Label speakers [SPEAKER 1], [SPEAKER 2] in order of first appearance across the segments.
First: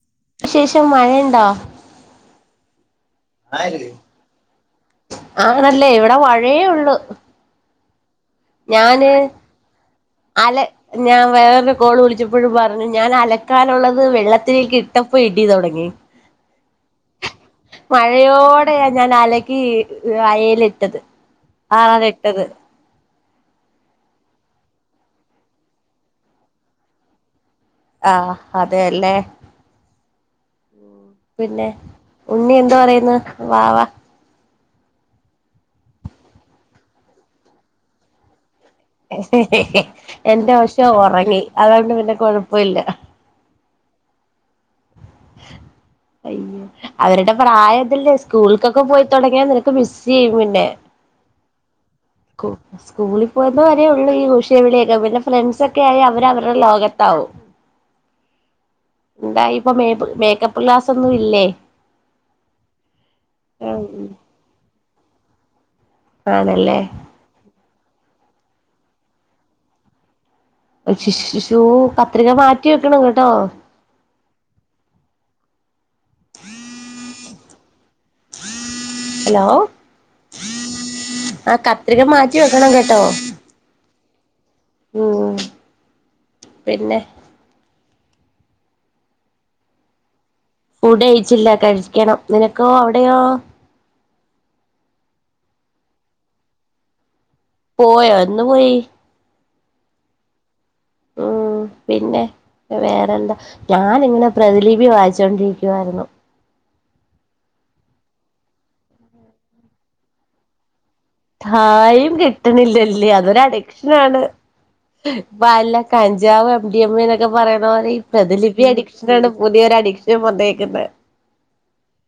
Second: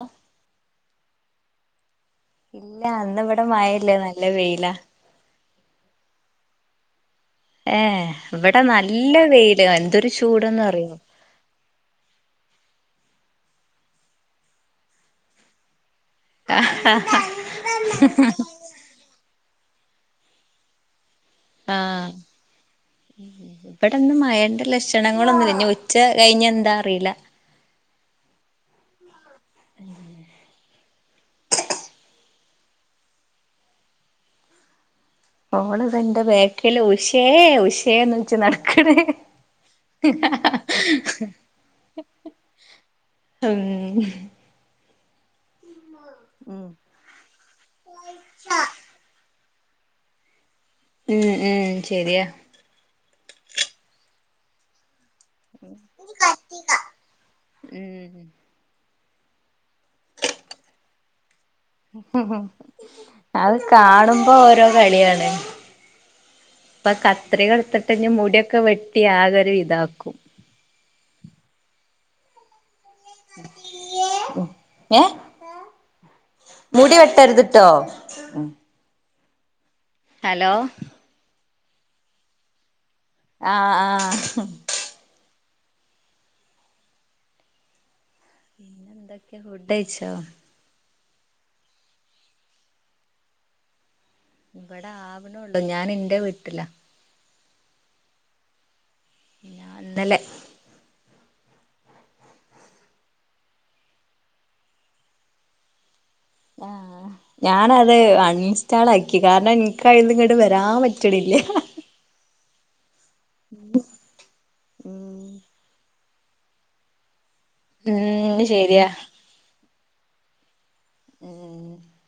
[SPEAKER 1] ഹ
[SPEAKER 2] ശേഷം മഴ ഇണ്ടോ.
[SPEAKER 1] ഇല്ല ഇന്ന് ഇവടെ മഴ ഇല്ല. നല്ല വെയില.
[SPEAKER 2] ആണല്ലേ ഇവടെ മയേ ഒള്ളു.
[SPEAKER 1] ഏ ഇവടെ നല്ല വെയ്ല്. എന്തൊരു
[SPEAKER 2] അല
[SPEAKER 1] ചൂട്ന്നറിയോ.
[SPEAKER 2] ഞാൻ വേറു കൊൾ വിളിച്ചപ്പോഴും പറഞ്ഞു ഞാൻ അലക്കാനുള്ളത് വെള്ളത്തിലേക്ക് ഇട്ടപ്പോ ഇടി തുടങ്ങി. മഴയോടെയാ ഞാൻ അലക്കി അയേല്ട്ടത്.
[SPEAKER 1] ആഹ് ഇവിടെന്ന് മഴന്റെ ലക്ഷണങ്ങളൊന്നുല്ല. ഇഞ്ഞി ഉച്ച കഴിഞ്ഞ് എന്താറീല.
[SPEAKER 2] ആഹ് അതെല്ലേ.
[SPEAKER 1] ഉം
[SPEAKER 2] പിന്നെ ഉണ്ണി എന്തോ പറയുന്ന് വവാ.
[SPEAKER 1] ഓള് ത. ഇന്റെ ബേക്ക്ല് ഉഷേ ഉഷേന്ന്ൾച്ച്നട്
[SPEAKER 2] എന്റെ അശം ഒറങ്ങി. അതോണ്ട് പിന്നെ കൊഴപ്പല്ല.
[SPEAKER 1] ഉം
[SPEAKER 2] അയ്യൊ.
[SPEAKER 1] ഉം
[SPEAKER 2] അവരുടെ പ്രായം ഇതെല്ലേ. സ്കൂൾക്കൊക്കെ പോയിതൊടങ്ങിയ നിനക്ക് മിസ്സയപിന്നെ.
[SPEAKER 1] ഉം ഉം ശരിയാ.
[SPEAKER 2] ഉം സ്കൂളീ പോയ്ന്നവരെള്ളൂ ഈ ഉഷേ വിളിക്കെ പിന്നെ ഫ്രണ്ട്സക്കായി അവര് അവരെ ലോകത്താവും
[SPEAKER 1] ഉം
[SPEAKER 2] ന്താപ്പേമെ പ്പ് മേക്കപ്പ് ഗ്ലാസൊന്നു ഇല്ലേ.
[SPEAKER 1] അത് കാണുമ്പോ ഓരോ കളിയാണ്.
[SPEAKER 2] ആണല്ലേ.
[SPEAKER 1] പ്പ കത്രികെട്ത്തിട്ട് ഞ് മുടിയൊക്കെ വെട്ടി ആകര് വിതാക്കും.
[SPEAKER 2] അശ് ശ് ഷോ കത്രിക മാറ്റി വെക്കണ
[SPEAKER 1] ഏഹ് മുടി വെട്ടരുത്ട്ടോ
[SPEAKER 2] ഹലോ
[SPEAKER 1] ഹലോ
[SPEAKER 2] ആഹ് കത്രിക മാറ്റി വെക്കണം കേട്ടോ
[SPEAKER 1] അ ആഹ്
[SPEAKER 2] ഉം പിന്നെ
[SPEAKER 1] പിന്നെ ന്തൊക്കെ ഹുഡച്ചോ
[SPEAKER 2] ഫുഡ് കയിച്ചില്ല കഴിക്കണം നിനക്കോ അവിടെയോ
[SPEAKER 1] ഇബടെ ആവനോള്ളു ഞാൻ ഇന്റെ വീട്ടില
[SPEAKER 2] പോയ എന്ന് പോയി
[SPEAKER 1] ഞാന്നലെ
[SPEAKER 2] ഉം പിന്നെ വേറെന്താ ഞാാനിങ്ങനെ പ്രതിലിപി വായിചൊണ്ടിരിക്കുവായിരുന്നു
[SPEAKER 1] ആഹ് ഞാനത് അണിൻസ്റ്റാളാക്കി കാരണം എനിക്ക്യ നിങ്ങട്ട് വരാൻ പ
[SPEAKER 2] തായും കിട്ടണില്ലല്ലേ അതൊരു അഡിക്ഷനാണ്
[SPEAKER 1] ഉം
[SPEAKER 2] വല കഞ്ചാവ് എം ഡി എം എ എന്നൊക്കെ പറയുന്ന പോലെ ഇ പ്രതിലിപി
[SPEAKER 1] ശരിയാ
[SPEAKER 2] അഡിക്ഷനാണ് പുതിയൊരു അഡിക്ഷൻ വന്നേക്കുന്നെ
[SPEAKER 1] ഉം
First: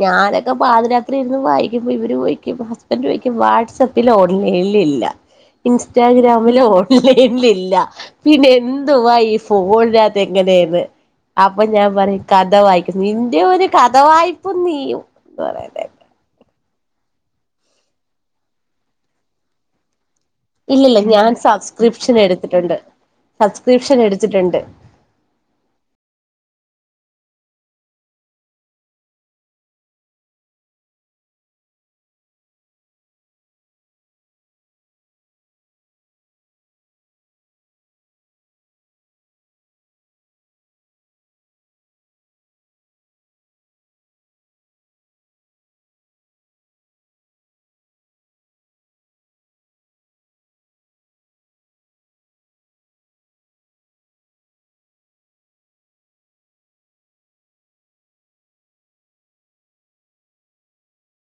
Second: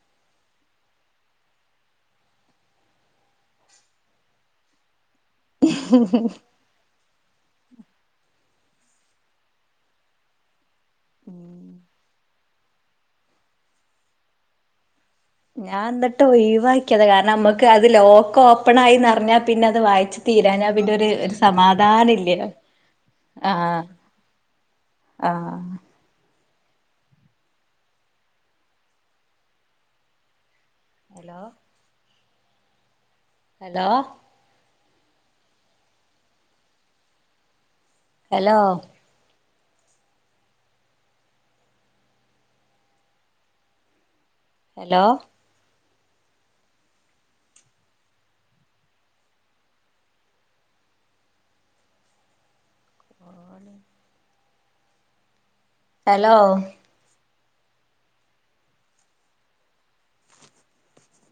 [SPEAKER 2] ഞാനൊക്കെ പാതി രാത്രി ഇരുന്ന് വായിക്കുമ്പ ഇവരോയ്ക്കും ഹസ്ബൻഡോയ്ക്കും വാട്സാപ്പിലോ ഇല്ലില്ല ഇൻസ്റ്റഗ്രാമിലോ ഇല്ല ഇല്ലല്ല പിന്നെ എന്തുവാ ഈ ഫോണിനകത്ത് എങ്ങനെയന്ന് അപ്പൊ ഞാൻ പറയും കഥ വായിക്കുന്നു നിന്റെ ഒരു കഥ വയ്പും നീയും എന്ന്
[SPEAKER 1] ഞാ
[SPEAKER 2] പറയുന്നേ
[SPEAKER 1] എന്നിട്ട് ഒയ് വാക്കിയത കാരണം നമ്മുക്ക് അതില് ലോക്കോപ്പണായിന്ന്റിഞ്ഞാൽ പിന്നെ അത് വായിച് തീരാഞ്ഞ പിന്നെ
[SPEAKER 2] ഇല്ലില്ല
[SPEAKER 1] ഒരു
[SPEAKER 2] ഞാൻ
[SPEAKER 1] ഒര് സമാധാന
[SPEAKER 2] സബ്സ്ക്രിപ്ഷൻ
[SPEAKER 1] ഇല്ലല്ലോ
[SPEAKER 2] എടുത്തിട്ടുണ്ട്
[SPEAKER 1] ആഹ്
[SPEAKER 2] സബ്സ്ക്രിപ്ഷൻ എടുത്തിട്ടുണ്ട്
[SPEAKER 1] ആഹ് hello hello hello hello hello